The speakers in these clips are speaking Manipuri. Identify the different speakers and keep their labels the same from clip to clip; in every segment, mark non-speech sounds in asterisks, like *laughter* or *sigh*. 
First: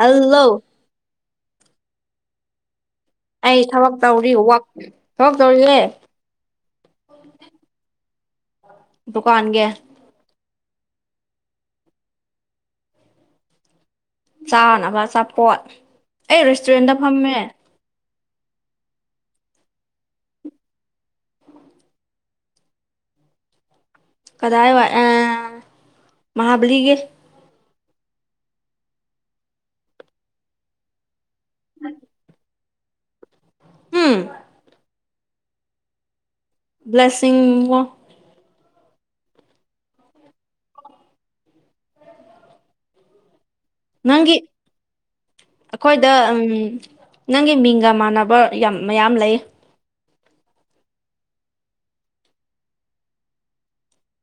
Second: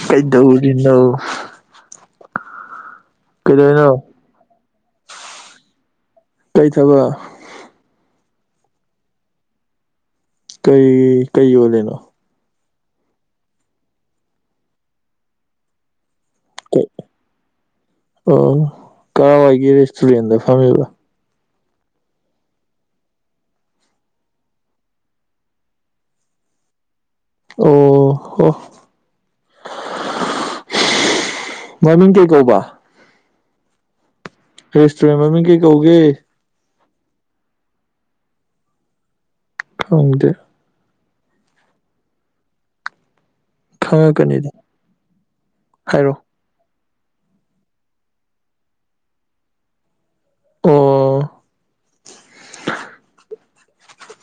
Speaker 1: ꯍꯜꯂꯣ
Speaker 2: ꯀꯩꯗꯧꯔꯤꯅꯣ
Speaker 1: ꯑꯩ
Speaker 2: ꯀꯩꯗꯧꯔꯤꯅꯣ
Speaker 1: ꯊꯕꯛ ꯇꯧꯔꯤ ꯋ꯭ꯥꯔꯛ ꯊꯕꯛ ꯇꯧꯔꯤꯌꯦ
Speaker 2: ꯀꯩ ꯊꯕꯛ
Speaker 1: ꯗꯨꯀꯥꯟꯒꯤ
Speaker 2: ꯀꯩ ꯀꯩ ꯌꯣꯜꯂꯤꯅꯣ
Speaker 1: ꯆꯥꯅꯕ ꯑꯆꯥꯄꯣꯠ ꯑꯩ ꯔꯦꯁꯇꯨꯔꯦꯟꯗ ꯐꯝꯃꯦ
Speaker 2: ꯑꯣ ꯀꯥꯔꯋꯥꯏꯒꯤ ꯔꯦꯁꯇꯨꯔꯦꯟꯗ ꯐꯝꯃꯤꯕ
Speaker 1: ꯀꯗꯥꯏ ꯋꯥꯏ ꯑ ꯃꯥꯍꯥꯕꯂꯤꯒꯤ
Speaker 2: ꯑꯣ ꯍꯣ ꯃꯃꯤꯡ ꯀꯩ ꯀꯧꯕ
Speaker 1: ꯍꯨꯝ
Speaker 2: ꯔꯦꯁꯇꯨꯔꯦꯟ ꯃꯃꯤꯡ ꯀꯩ ꯀꯧꯒꯦ
Speaker 1: ꯕ꯭ꯂꯦꯁꯤꯡ ꯋꯥ
Speaker 2: ꯈꯪꯗꯦ
Speaker 1: ꯅꯪꯒꯤ
Speaker 2: ꯈꯪꯉꯛꯀꯅꯤꯗ
Speaker 1: ꯑꯩꯈꯣꯏꯗ
Speaker 2: ꯍꯥꯏꯔꯣ
Speaker 1: ꯎꯝ ꯅꯪꯒꯤ ꯃꯤꯡꯒ ꯃꯥꯟꯅꯕ ꯌꯥꯝ ꯃꯌꯥꯝ ꯂꯩ
Speaker 2: ꯑꯣ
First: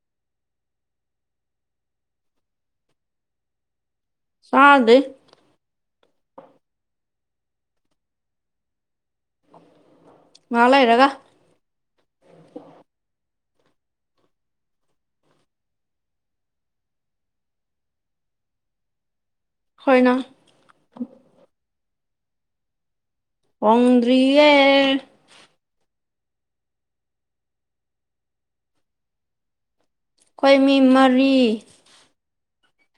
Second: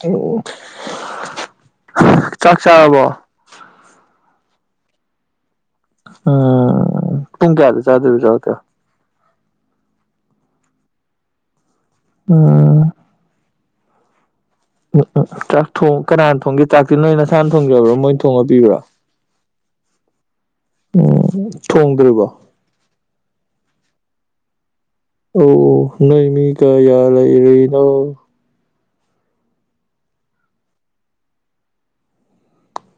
Speaker 2: ꯑꯣ ꯆꯥꯛ ꯆꯥꯔꯕꯣ
Speaker 1: ꯆꯥꯗ꯭ꯔꯤ
Speaker 2: ꯍꯥ ꯎꯝ ꯄꯨꯡ ꯀꯌꯥꯗ ꯆꯥꯗꯣꯏꯕ ꯆꯥꯛꯇꯤ
Speaker 1: ꯉꯥꯛ ꯂꯩꯔꯒ
Speaker 2: ꯎꯝ ꯎꯝ ꯎꯝ ꯆꯥꯛ ꯊꯣꯡ ꯀꯅꯥꯅ ꯊꯣꯡꯒꯦ ꯆꯥꯛꯇꯤ ꯅꯣꯏ ꯅꯁꯥꯅ ꯊꯣꯡꯖꯕ꯭ꯔꯣ ꯃꯣꯏꯅ ꯊꯣꯡꯉ ꯄꯤꯕ꯭ꯔꯣ
Speaker 1: ꯑꯈꯣꯢꯅ
Speaker 2: ꯎꯝ ꯊꯣꯡꯗ꯭ꯔꯤꯕꯣ
Speaker 1: ꯊꯣꯡꯗ꯭ꯔꯤꯌꯦ
Speaker 2: ꯑꯣ ꯅꯣꯏ ꯃꯤ ꯀꯌꯥ ꯂꯩꯔꯤꯅꯣ
Speaker 1: ꯑꯈꯣꯢ ꯃꯤ ꯃꯔꯤ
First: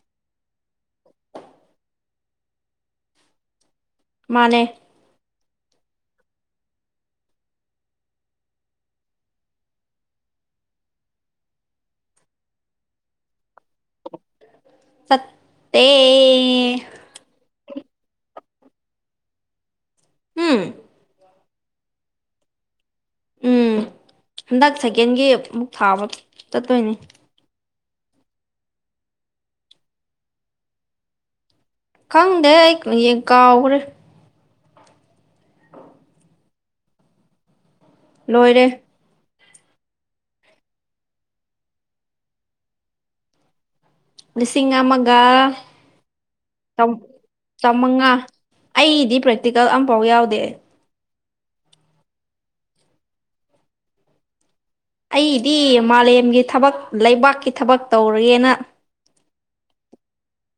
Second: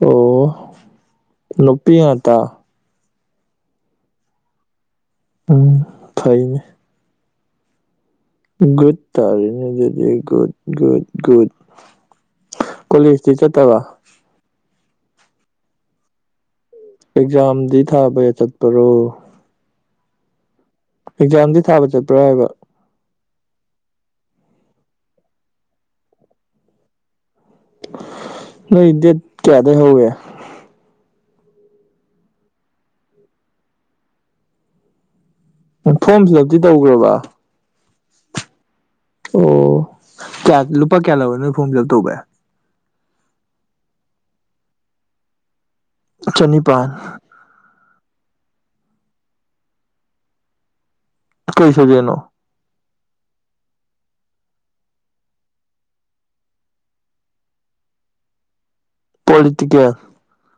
Speaker 2: ꯑꯣ ꯅꯨꯄꯤ ꯉꯥꯛꯇ
Speaker 1: ꯃꯥꯅꯦ
Speaker 2: ꯎꯝ ꯐꯩꯅꯦ ꯒꯨꯠ ꯇꯥꯔꯦꯅꯦ ꯑꯗꯨꯗꯤ ꯒꯨꯨꯠ ꯒꯨꯠ ꯒꯨꯠ ꯀꯣꯂꯦꯖꯇꯤ ꯆꯠꯇꯕ
Speaker 1: ꯆꯠꯇꯦ
Speaker 2: ꯑꯦꯛꯖꯥꯝꯗꯤ ꯊꯥꯕ ꯌꯥ ꯆꯠꯄ꯭ꯔꯣ
Speaker 1: ꯍꯝ
Speaker 2: ꯑꯦꯛꯖꯥꯝꯗꯤ ꯊꯥꯕ ꯆꯠꯄ꯭ꯔꯥ ꯍꯥꯏꯕ?
Speaker 1: ꯎꯝ ꯍꯟꯗꯛ ꯁꯦꯀꯦꯟꯒꯤ ꯑꯃꯨꯛ ꯊꯥꯕ ꯆꯠꯇꯣꯏꯅꯤ꯫
Speaker 2: ꯅꯣꯏ ꯗꯦꯠ ꯀꯌꯥꯗꯩ ꯍꯧꯋꯤ?
Speaker 1: ꯈꯪꯗꯦ ꯑꯩ ꯀꯥꯎꯒ꯭ꯔꯦ꯫
Speaker 2: ꯐꯣꯔꯝ ꯐꯤꯜ ꯑꯞꯇꯤ ꯇꯧꯒ꯭ꯔꯕ?
Speaker 1: ꯂꯣꯏꯔꯦ
Speaker 2: ꯑꯣ ꯀꯌꯥ ꯂꯨꯄꯥ ꯀꯌꯥ ꯂꯧꯔꯦ ꯅꯣꯏ ꯐꯣꯝ ꯐꯤꯜꯑꯞ ꯇꯧꯕꯩ?
Speaker 1: ꯂꯤꯁꯤꯡ ꯑꯃꯒ
Speaker 2: ꯆꯅꯤꯄꯥꯟ
Speaker 1: ꯆꯥꯃꯉꯥ ꯑꯩꯗꯤ ꯄ꯭ꯔꯦꯛꯇꯤꯀꯦꯜ ꯑꯃꯝꯐꯥꯎ ꯌꯥꯎꯗꯦ꯫
Speaker 2: ꯀꯩ ꯁꯞꯖꯦꯛꯅꯣ?
Speaker 1: ꯑꯩꯒꯤꯗꯤ ꯃꯥꯂꯦꯝꯒꯤ ꯊꯕꯛ ꯂꯩꯕꯥꯛꯀꯤ ꯊꯕꯛ ꯇꯧꯔꯒꯦꯅ
Speaker 2: ꯄꯣꯂꯤꯇꯤ ꯀꯦꯜ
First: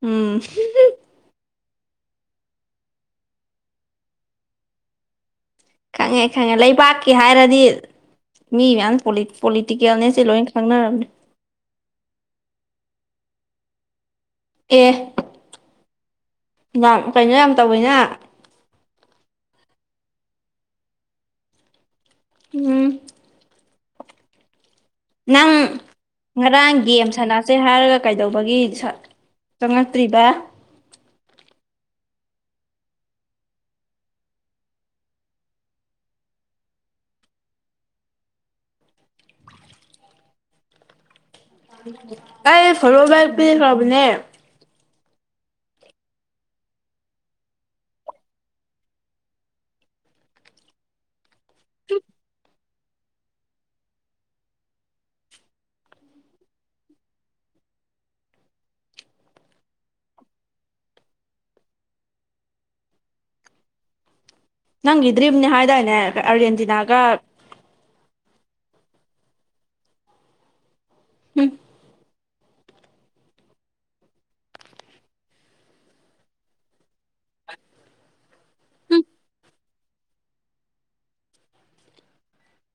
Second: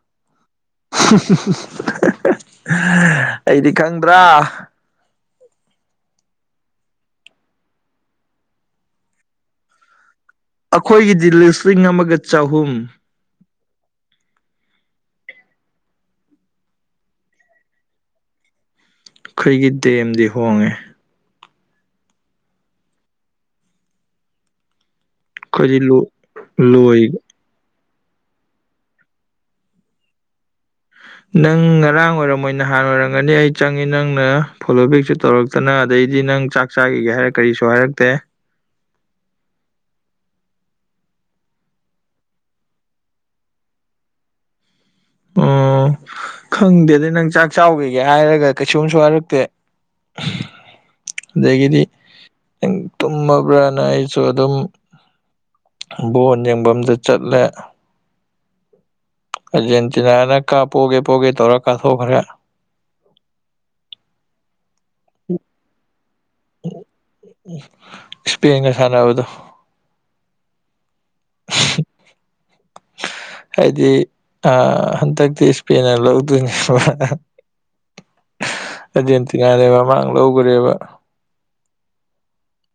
Speaker 1: ꯎꯝ
Speaker 2: *unintelligible* ꯑꯩꯗꯤ ꯈꯪꯗ꯭ꯔꯥ
Speaker 1: ꯈꯪꯉꯦ - ꯈꯪꯉꯦ ꯂꯩꯕꯥꯛꯀꯤ ꯍꯥꯏꯔꯗꯤ ꯃꯤ ꯃꯌꯥꯝ ꯄꯣꯂꯤ ꯄꯣꯂꯤꯇꯤꯀꯦꯜꯅꯦꯁꯦ ꯂꯣꯏ ꯈꯪꯅꯔꯕꯅꯦ
Speaker 2: ꯑꯈꯣꯏꯒꯤꯗꯤ ꯂꯤꯁꯤꯡ ꯑꯃꯒ ꯆꯍꯨꯝ
Speaker 1: ꯑꯦ ꯌꯥꯝ ꯀꯩꯅꯣ ꯌꯥꯝ ꯇꯧꯋꯤꯅ
Speaker 2: ꯈꯣꯏ ꯒꯤ ꯗꯦꯝꯗꯤ ꯍꯣꯡꯉꯦ
Speaker 1: ꯎꯝ ꯅꯪ
Speaker 2: ꯑꯩꯈꯣꯏꯗꯤ ꯂꯣꯏ
Speaker 1: ꯉꯔꯥꯡ
Speaker 2: ꯂꯣꯏ
Speaker 1: ꯒꯦꯝ ꯁꯥꯟꯅ ꯗꯦ ꯍꯥꯏꯔꯒ ꯀꯩꯗꯧꯕꯒꯤ ꯆꯪꯉꯛꯇ꯭ꯔꯤꯕ?
Speaker 2: ꯅꯪ ꯉꯔꯥꯡ ꯑꯣꯏꯔꯝꯃꯣꯏ ꯅꯍꯥꯟ ꯑꯣꯏꯔꯝꯒꯅꯤ ꯑꯩ ꯆꯪꯉꯤ ꯅꯪꯅ ꯐꯣꯂꯣ ꯕꯦꯛꯁꯨ ꯇꯧꯔꯛ ꯇꯅ ꯑꯗꯩꯗꯤ ꯅꯪ ꯆꯥꯛ ꯆꯥꯈꯤꯒꯦ ꯍꯥꯏꯔ ꯀꯔꯤꯁꯨ ꯍꯥꯏꯔꯛꯇꯦ꯫
Speaker 1: ꯑꯩ ꯐꯣꯂꯣ ꯕꯦꯛ ꯄꯤꯈ꯭ꯔꯕꯅꯦ꯫
Speaker 2: ꯑꯣ ꯈꯪꯗꯦꯅꯦ ꯅꯪ ꯆꯥꯛ ꯆꯥꯎꯒꯤꯒꯦ ꯍꯥꯏꯔꯒ ꯀꯩꯁꯨꯝꯁꯨ ꯍꯥꯏꯔꯛꯇꯦ꯫ ꯑꯗꯒꯤꯗꯤ ꯇꯨꯝꯃꯕ꯭ꯔꯅ ꯑꯩꯁꯨ ꯑꯗꯨꯝ ꯕꯣꯟ ꯌꯦꯡꯕꯝꯗ ꯆꯠꯂꯦ ꯑꯔꯖꯦꯟꯇꯤꯅꯥꯅ ꯀꯥ ꯄꯣꯒꯦ - ꯄꯣꯒꯦ ꯇꯧꯔ ꯀꯥꯊꯣꯛꯈ꯭ꯔꯦ꯫
Speaker 1: ꯅꯪꯒꯤ ꯗ꯭ꯔꯤꯝꯅꯦ ꯍꯥꯏꯗꯥꯏꯅꯦ ꯑꯥꯔꯖꯦꯟꯇꯤꯅꯥꯒ
Speaker 2: ꯏꯁꯄꯦꯟꯒ ꯁꯥꯟꯅꯕꯗꯣ
Speaker 1: ꯍꯨꯝ
Speaker 2: ꯍꯥꯏꯗꯤ ꯑꯥ ꯍꯟꯗꯛꯇꯤ ꯏꯁꯄꯦꯟꯅ ꯂꯧꯗꯣꯏꯅꯦꯕ ꯑꯔꯖꯦꯟꯇꯤꯅꯥꯗꯤ ꯃꯃꯥꯡ ꯂꯧꯒꯔꯦꯕ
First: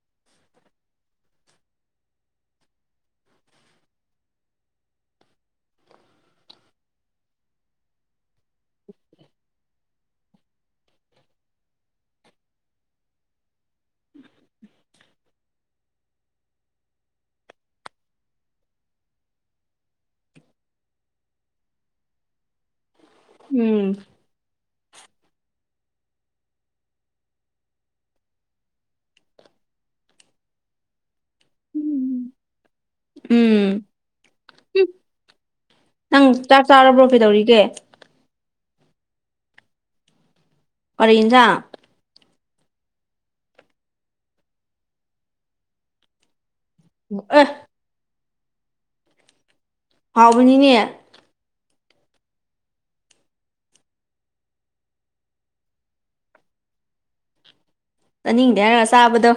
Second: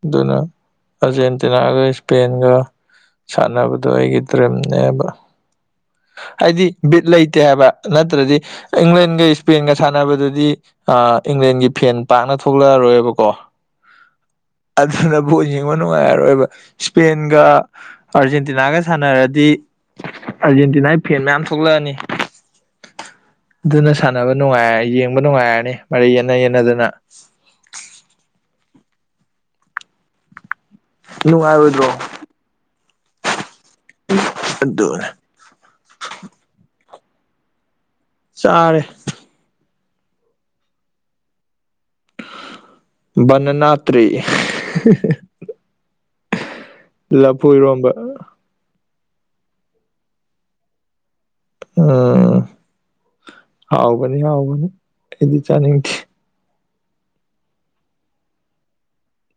Speaker 2: ꯑꯗꯨꯅ ꯑꯥꯔꯖꯦꯟꯇꯤꯅꯥꯒ ꯏꯁꯄꯦꯟꯒ ꯁꯥꯟꯅꯕꯗꯣ ꯑꯩꯒꯤ ꯗ꯭ꯔꯤꯝꯅꯦꯕ꯫ ꯍꯥꯏꯗꯤ ꯕꯤꯠ ꯂꯩꯇꯦ ꯍꯥꯏꯕ ꯅꯠꯇ꯭ꯔꯗꯤ ꯏꯪꯂꯦꯟꯒ ꯏꯁꯄꯦꯟꯒ ꯁꯥꯟꯅꯕꯗꯨꯗꯤ ꯏꯪꯂꯦꯟꯒꯤ ꯐꯦꯟ ꯄꯥꯛꯅ ꯊꯣꯛꯂꯛꯑꯔꯣꯏꯕꯀꯣ꯫
Speaker 1: *unintelligible*
Speaker 2: ꯑꯗꯨꯅ ꯚꯣꯜ ꯌꯦꯡꯕ ꯅꯨꯡꯉꯥꯏꯔꯔꯣꯏꯕ ꯏꯁꯄꯦꯟꯒ ꯑꯥꯔꯖꯦꯟꯇꯤꯅꯥꯒ ꯁꯥꯟꯅꯔꯗꯤ ꯑꯥꯔꯖꯦꯟꯇꯤꯅꯥꯒꯤ ꯐꯦꯟ ꯃꯌꯥꯝ ꯊꯣꯛꯂꯛꯑꯅꯤ ꯑꯗꯨꯅ
Speaker 1: ꯎꯝ
Speaker 2: ꯁꯥꯟꯅꯕ ꯅꯨꯡꯉꯥꯏ ꯌꯦꯡꯕ ꯅꯨꯡꯉꯥꯏꯔꯅꯤ ꯃꯔꯩ ꯌꯦꯠꯅ ꯌꯦꯠꯅꯗꯅ꯫ ꯅꯨꯡꯉꯥꯏꯔꯣꯏꯗ꯭ꯔꯣ?
Speaker 1: ꯎꯝ
Speaker 2: ꯑꯗꯨꯅꯤ
Speaker 1: ꯅꯪ ꯆꯥꯛ ꯆꯥꯔꯕ꯭ꯔꯣ ꯀꯩꯗꯧꯔꯤꯒꯦ?
Speaker 2: ꯆꯥꯔꯦ
Speaker 1: ꯀꯔꯤ ꯏꯟꯖꯥꯡ?
Speaker 2: ꯕꯅꯅꯥ ꯇ꯭ꯔꯤ ꯂ
Speaker 1: ꯑꯦ
Speaker 2: ꯄꯨꯨ ꯑꯣꯏꯔꯣꯝꯕ
Speaker 1: ꯍꯥꯎꯕꯅꯤꯅꯦ
Speaker 2: ꯎꯝ ꯍꯥꯎꯕꯅꯤ ꯍꯥꯎꯕꯅꯤ ꯑꯩꯗꯤ ꯆꯥꯅꯤꯡꯗꯦ
Speaker 1: ꯆꯥꯅꯤꯡꯗꯦ ꯍꯥꯏꯔꯒ ꯆꯥꯕꯗꯣ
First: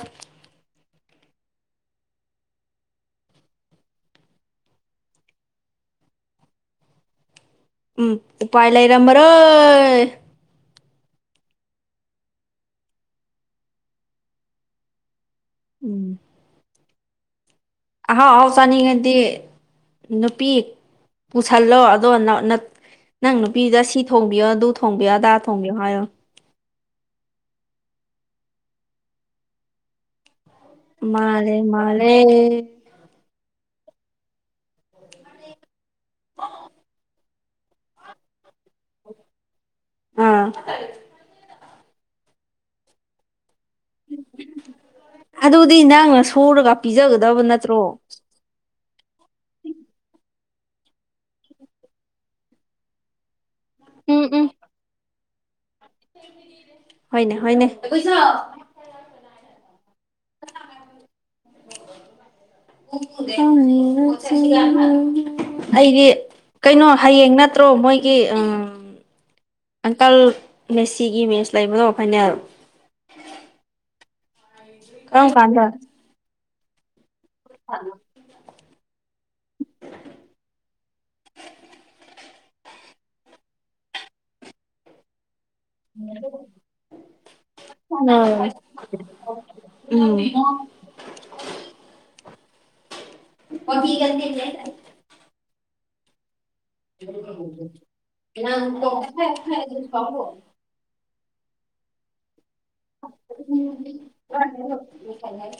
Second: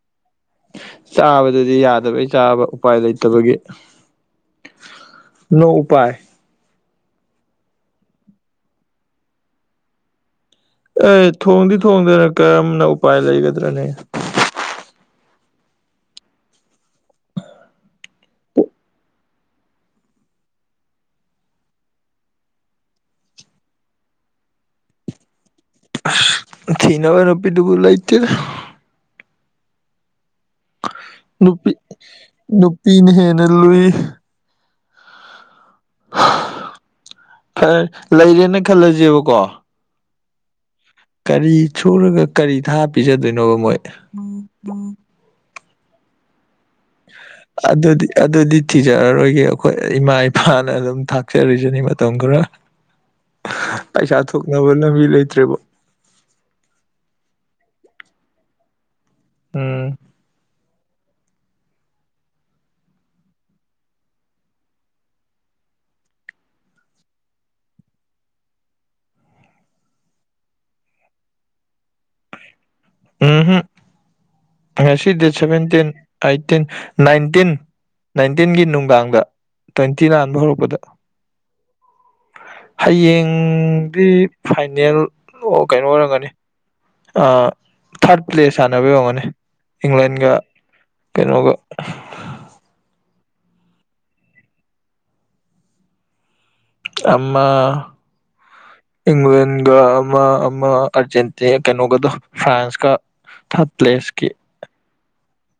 Speaker 2: ꯆꯥꯕꯗꯗꯤ ꯌꯥꯗꯕꯩ ꯆꯥꯕ ꯎꯄꯥꯏ ꯂꯩꯇꯕꯒꯤ ꯅꯣ ꯎꯄꯥꯏ
Speaker 1: ꯎꯝ ꯄꯥꯏ ꯂꯩ ꯏꯔꯝꯕꯔꯣ
Speaker 2: ꯑꯦ ꯊꯣꯡꯗꯤ ꯊꯣꯡꯗꯅ ꯀꯔꯝꯅ ꯎꯄꯥꯏ ꯂꯩꯒꯗ꯭ꯔꯅꯦ
Speaker 1: ꯎꯝ ꯑꯍꯥꯎ ꯑꯍꯥꯎ ꯆꯥꯅꯤꯡꯉꯗꯤ ꯅꯨꯄꯤ ꯄꯨꯁꯜꯂꯣ ꯑꯗꯣ ꯅꯪ ꯅꯨꯄꯤꯗ ꯁꯤ ꯊꯣꯡꯕꯤꯌꯣ ꯑꯗꯨ ꯊꯣꯡꯕꯤꯌꯣ ꯑꯗꯥ ꯊꯣꯡꯕꯤꯌꯣ ꯍꯥꯏ
Speaker 2: ꯊꯤ ꯅꯕ ꯅꯄꯤꯗꯨꯕꯨ ꯂ ꯏꯇꯦ
Speaker 1: ꯃꯥꯂꯦ ꯃꯥꯂꯦ
Speaker 2: ꯄꯅ ꯍꯦꯅ ꯂꯨꯏ
Speaker 1: ꯑ
Speaker 2: ꯐꯔꯦ ꯂꯩꯔꯦꯅ ꯈꯜꯂꯁꯦꯕꯀꯣ
Speaker 1: ꯑꯝ
Speaker 2: ꯀꯔꯤ ꯁꯨꯔꯒ ꯀꯔꯤ ꯊꯥ ꯄꯤꯖꯗꯣꯏꯅꯣꯕ ꯃꯣꯏ
Speaker 1: ꯑꯗꯨꯗꯤ ꯅꯪꯅ ꯁꯨꯔꯒ ꯄꯤꯖꯒꯗꯕ ꯅꯠꯇ꯭ꯔꯣ
Speaker 2: ꯑꯗꯨꯗꯤ ꯑꯗꯨꯗꯤ ꯊꯤꯖꯔꯔꯣꯏꯒꯦ ꯑꯩꯈꯣꯏ ꯏꯃꯥ ꯏꯄꯥꯅ ꯑꯗꯨꯝ ꯊꯥꯛꯆꯔꯤꯁꯤꯅꯤ ꯃꯇꯝ ꯈꯔ ꯄꯩꯁꯥ
Speaker 1: ꯎꯝ ꯎꯝ
Speaker 2: ꯊꯣꯛꯅꯕ ꯂꯝꯕꯤ ꯂꯩꯇ꯭ꯔꯦꯕ
Speaker 1: ꯍ ꯍꯅꯦ ꯍꯅꯦ ꯀ
Speaker 2: ꯎꯝ
Speaker 1: ꯑꯩꯗꯤ ꯀꯩꯅꯣ ꯍꯌꯦꯡ ꯅꯠꯇ꯭ꯔꯣ ꯃꯣꯏꯒꯤ ꯎꯝ ꯑꯪꯀꯜ ꯃꯦꯁꯤꯒꯤ ꯃꯦꯠꯆ ꯂꯩꯕꯗꯣ ꯐꯥꯏꯅꯜ
Speaker 2: ꯎꯝꯝ ꯉꯁꯤ
Speaker 1: ꯀꯔꯝ
Speaker 2: ꯗꯦꯠ
Speaker 1: ꯀꯥꯟꯗ
Speaker 2: ꯁꯚꯦꯟꯇꯤꯟ ꯑꯩꯠꯇꯤꯟ ꯅꯥꯏꯟꯇꯤꯟ
Speaker 1: ꯍꯂꯣ *unintelligible*
Speaker 2: ꯅꯥꯏꯟꯇꯤꯟꯒꯤ ꯅꯨꯡꯗꯥꯡꯗ ꯇ꯭ꯋꯦꯟꯇꯤ ꯅꯥꯟꯕ ꯍꯧꯔꯛꯄꯗ ꯍꯌꯦꯡꯗꯤ ꯐꯥꯏꯅꯦꯜ ꯀꯩꯅꯣ ꯑꯣꯏꯔꯝꯒꯅꯤ ꯊꯥꯔꯠ ꯄ꯭ꯂꯦꯁ ꯁꯥꯟꯅꯕ ꯌꯝꯒꯅꯤ
Speaker 1: ꯎꯝ
Speaker 2: ꯏꯪꯂꯦꯟꯒ ꯀꯩꯅꯣꯒ
Speaker 1: ꯑꯣ ꯀ ꯀꯅꯤꯦ *unintelligible*
Speaker 2: ꯑꯃ ꯏꯪꯂ꯭ꯂꯦꯟꯒ ꯑ ꯑ ꯑꯔꯖꯦꯟꯇ ꯑ ꯀꯩꯅꯣꯒꯗꯣ ꯐ꯭ꯔꯥꯟꯁꯀ ꯊꯥꯔꯠ ꯄ꯭ꯂꯦꯁꯀꯤ
Speaker 1: ꯀꯟꯥꯏ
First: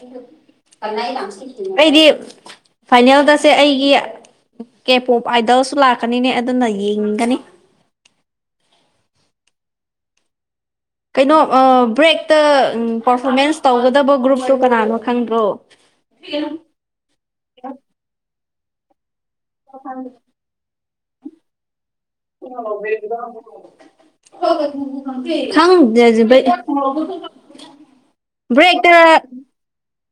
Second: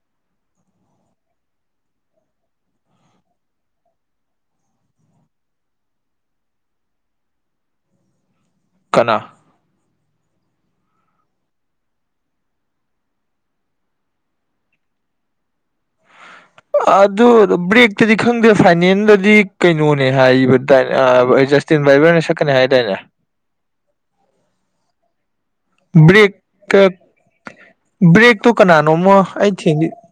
Speaker 1: ꯑꯩꯗꯤ ꯐꯥꯏꯅꯦꯜꯗꯁꯦ ꯑꯩꯒꯤ ꯀꯦꯄꯣꯞ ꯑꯥꯏꯗꯜꯁꯨ ꯂꯥꯛꯀꯅꯤꯅꯦ ꯑꯗꯨꯅ ꯌꯦꯡꯅꯤꯡꯒꯅꯤ
Speaker 2: ꯀꯅꯥ
Speaker 1: ꯀꯩꯅꯣ ꯕ꯭ꯔꯦꯛꯇ ꯄꯔꯐꯣꯔꯃꯦꯟ꯭ꯁ ꯇꯧꯒꯗꯕ ꯒ꯭ꯔꯨꯞꯇꯨ ꯀꯅꯥꯅꯣ ꯈꯪꯗ꯭ꯔꯣ ꯑ
Speaker 2: ꯑꯗꯨ ꯕ꯭ꯔꯦꯛꯇꯗꯤ ꯈꯪꯗꯦ ꯐꯥꯏꯅꯦꯜꯗꯗꯤ ꯀꯩꯅꯣꯅꯦ ꯍꯥꯏꯕꯗꯥꯏꯅꯦ ꯖꯁꯇꯤꯟ ꯕꯥꯏꯕꯔꯅ ꯁꯛꯀꯅꯤ ꯍꯥꯏꯗꯥꯏꯅꯦ
Speaker 1: *unintelligible* ꯍꯣꯏ ꯈꯪꯗꯦꯖꯤ
Speaker 2: ꯕ꯭ꯔꯦꯛꯇ
Speaker 1: ꯕ꯭ꯔꯦꯛꯦꯛ ꯇꯔ
Speaker 2: ꯊ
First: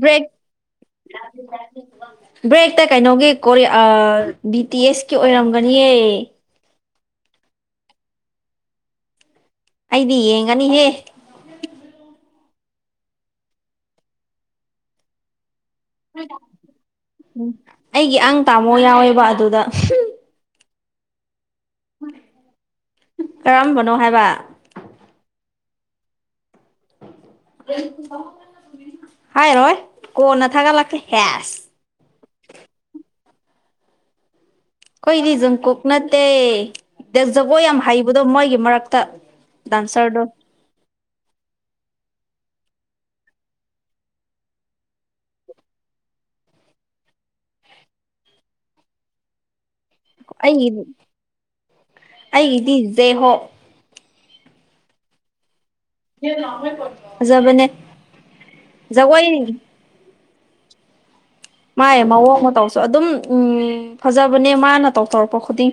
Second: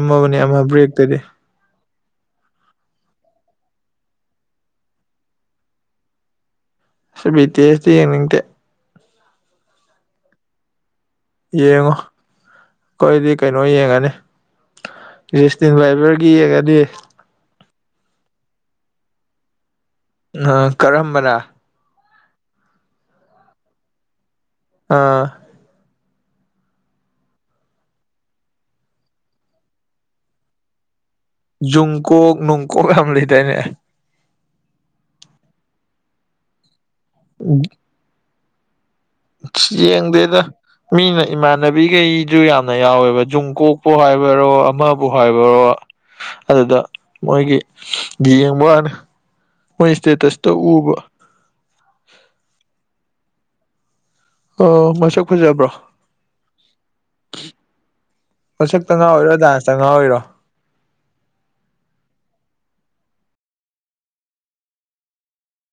Speaker 1: ꯕ꯭ꯔꯦꯦꯛ
Speaker 2: ꯑꯃ ꯕ꯭ꯔꯦꯛꯇꯗꯤ
Speaker 1: ꯕ꯭ꯔꯦꯛꯇ ꯀꯩꯅꯣꯒꯤ ꯀꯣ ꯕꯤ ꯇꯤ ꯑꯦꯁ ꯀꯤ ꯑꯣꯏꯔꯝꯒꯅꯤꯌꯦ
Speaker 2: ꯁ ꯕꯤ ꯇꯤ ꯑꯦꯁ ꯗꯤ ꯌꯦꯅꯤꯡꯇꯦ
Speaker 1: ꯑꯩꯗꯤ ꯌꯦꯡꯉꯅꯤꯍꯦ
Speaker 2: ꯌꯦꯡꯉꯣ ꯑꯩꯈꯣꯏꯗꯤ ꯀꯩꯅꯣ ꯌꯦꯡꯉꯅꯤ ꯁꯇꯦꯟ ꯥꯏꯚꯔꯒꯤ ꯌꯦꯡꯉꯗꯤ
Speaker 1: ꯎꯝ ꯑꯩꯒꯤ ꯑꯪ ꯇꯥꯃꯣ ꯌꯥꯎꯋꯦꯕ ꯑꯗꯨꯗ
Speaker 2: ꯀꯔꯝꯕꯅ
Speaker 1: ꯀꯔꯝꯕꯅꯣ ꯍꯥꯏꯕ
Speaker 2: ꯑꯥ
Speaker 1: ꯍꯥꯏꯔꯣꯏ ꯀꯣꯟꯅ ꯊꯥꯒꯠꯂꯛꯀꯦ ꯍꯦꯁ
Speaker 2: ꯖꯨꯡꯀꯣꯛ ꯅꯨꯡꯀꯣꯛ ꯌꯥꯝ ꯂꯩꯗꯥꯅꯦ
Speaker 1: ꯑꯩꯈꯣꯏꯗꯤ ꯖꯪꯀꯣꯛ ꯅꯠꯇꯦ ꯖꯒꯣꯏ ꯌꯥꯝ ꯍꯩꯕꯗꯣ ꯃꯣꯏꯒꯤ ꯃꯔꯛꯇ ꯗꯥꯟꯁꯔꯗꯣ
Speaker 2: ꯌꯦꯡꯗꯦꯗ ꯃꯤꯅ ꯏꯃꯥꯟꯅꯕꯤꯈꯩꯗꯨ ꯌꯥꯝꯅ ꯌꯥꯎꯋꯦꯕ ꯖꯨꯡ ꯀꯣꯛꯄꯨ ꯍꯥꯏꯕꯔꯣ ꯑꯃꯕꯨ ꯍꯥꯏꯕꯔꯣ ꯑꯗꯨꯗ ꯃꯣꯏꯒꯤ ꯌꯦꯡꯕꯅꯤ
Speaker 1: ꯑꯩꯒꯤꯗꯤ ꯑꯩꯒꯤꯗꯤ ꯖꯦ ꯍꯣ
Speaker 2: ꯑ ꯃꯁꯛ ꯐꯖꯕ꯭ꯔꯣ
Speaker 1: ꯖꯕꯅꯦꯖꯒꯏ
Speaker 2: ꯉꯥꯎꯏꯔꯣ
Speaker 1: ꯃꯥꯥꯏ ꯃꯑꯣꯡ ꯃꯇꯧꯁꯨ ꯑꯗꯨꯝ ꯎꯝ ꯐꯖꯕꯅꯦ ꯃꯥꯅ ꯇꯧꯊꯧꯔꯛꯄ ꯈꯨꯗꯤꯡ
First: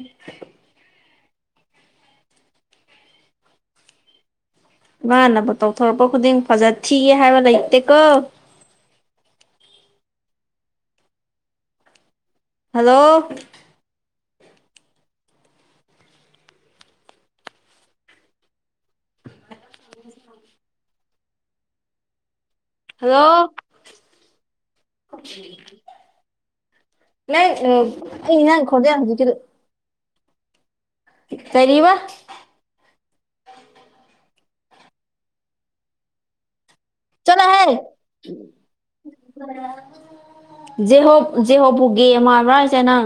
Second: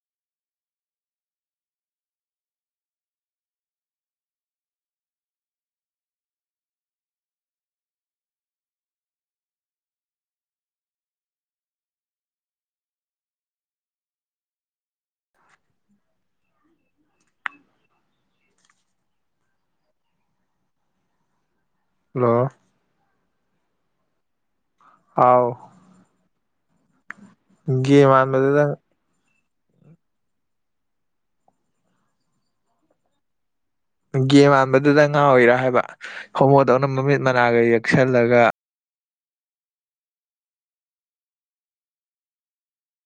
Speaker 1: ꯃꯥꯅꯕꯨ ꯇꯧꯊꯣꯔꯛꯄ ꯈꯨꯗꯤꯡ ꯐꯖ ꯊꯤꯒꯦ ꯍꯥꯏꯕ ꯂꯩꯇꯦꯀꯣ ꯍꯜꯂꯣ
Speaker 2: ꯑꯣꯣ
Speaker 1: ꯍꯜꯂꯣ
Speaker 2: ꯍꯥꯎ
Speaker 1: ꯂꯩ
Speaker 2: ꯒꯦ ꯃꯥꯟꯕꯗꯨꯗꯪ
Speaker 1: ꯏꯩꯅ ꯈꯗꯦ ꯍꯥꯏꯖꯤ ꯀꯗ ꯀꯔꯤꯕ
Speaker 2: ꯒꯦꯝ ꯍꯥꯟꯕꯗꯨꯗ ꯉꯥꯎꯋꯔꯤꯔꯥ ꯍꯥꯏꯕ ꯍꯣꯃꯣꯗꯧꯅ ꯃꯃꯤꯠ ꯃꯅꯥꯒ ꯌꯦꯛꯁꯜꯂꯒ
Speaker 1: ꯖꯦꯍꯣꯞ ꯖꯦꯍꯣꯞꯄꯨꯒꯦ ꯃꯥꯥꯟꯕ꯭ꯔꯥ ꯍꯥꯏꯁꯦ ꯅꯪ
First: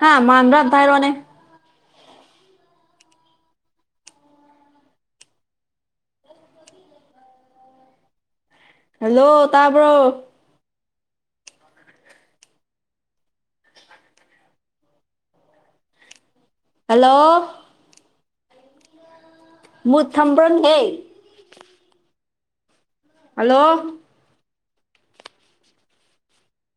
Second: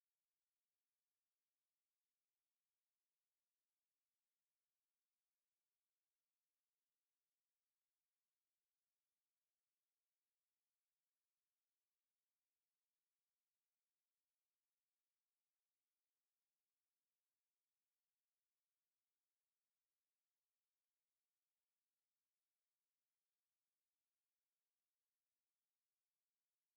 Speaker 1: ꯍꯥ ꯃꯥꯥꯟꯗ꯭ꯔꯥꯝ ꯇ ꯍꯥꯏꯔ ꯋꯥꯅꯦ ꯍꯜꯂꯣ ꯇꯥꯕ꯭ꯔꯣ ꯍꯜꯂꯣ ꯃꯨꯠ ꯊꯝꯕ꯭ꯔꯪꯍꯩ ꯍꯜꯂꯣ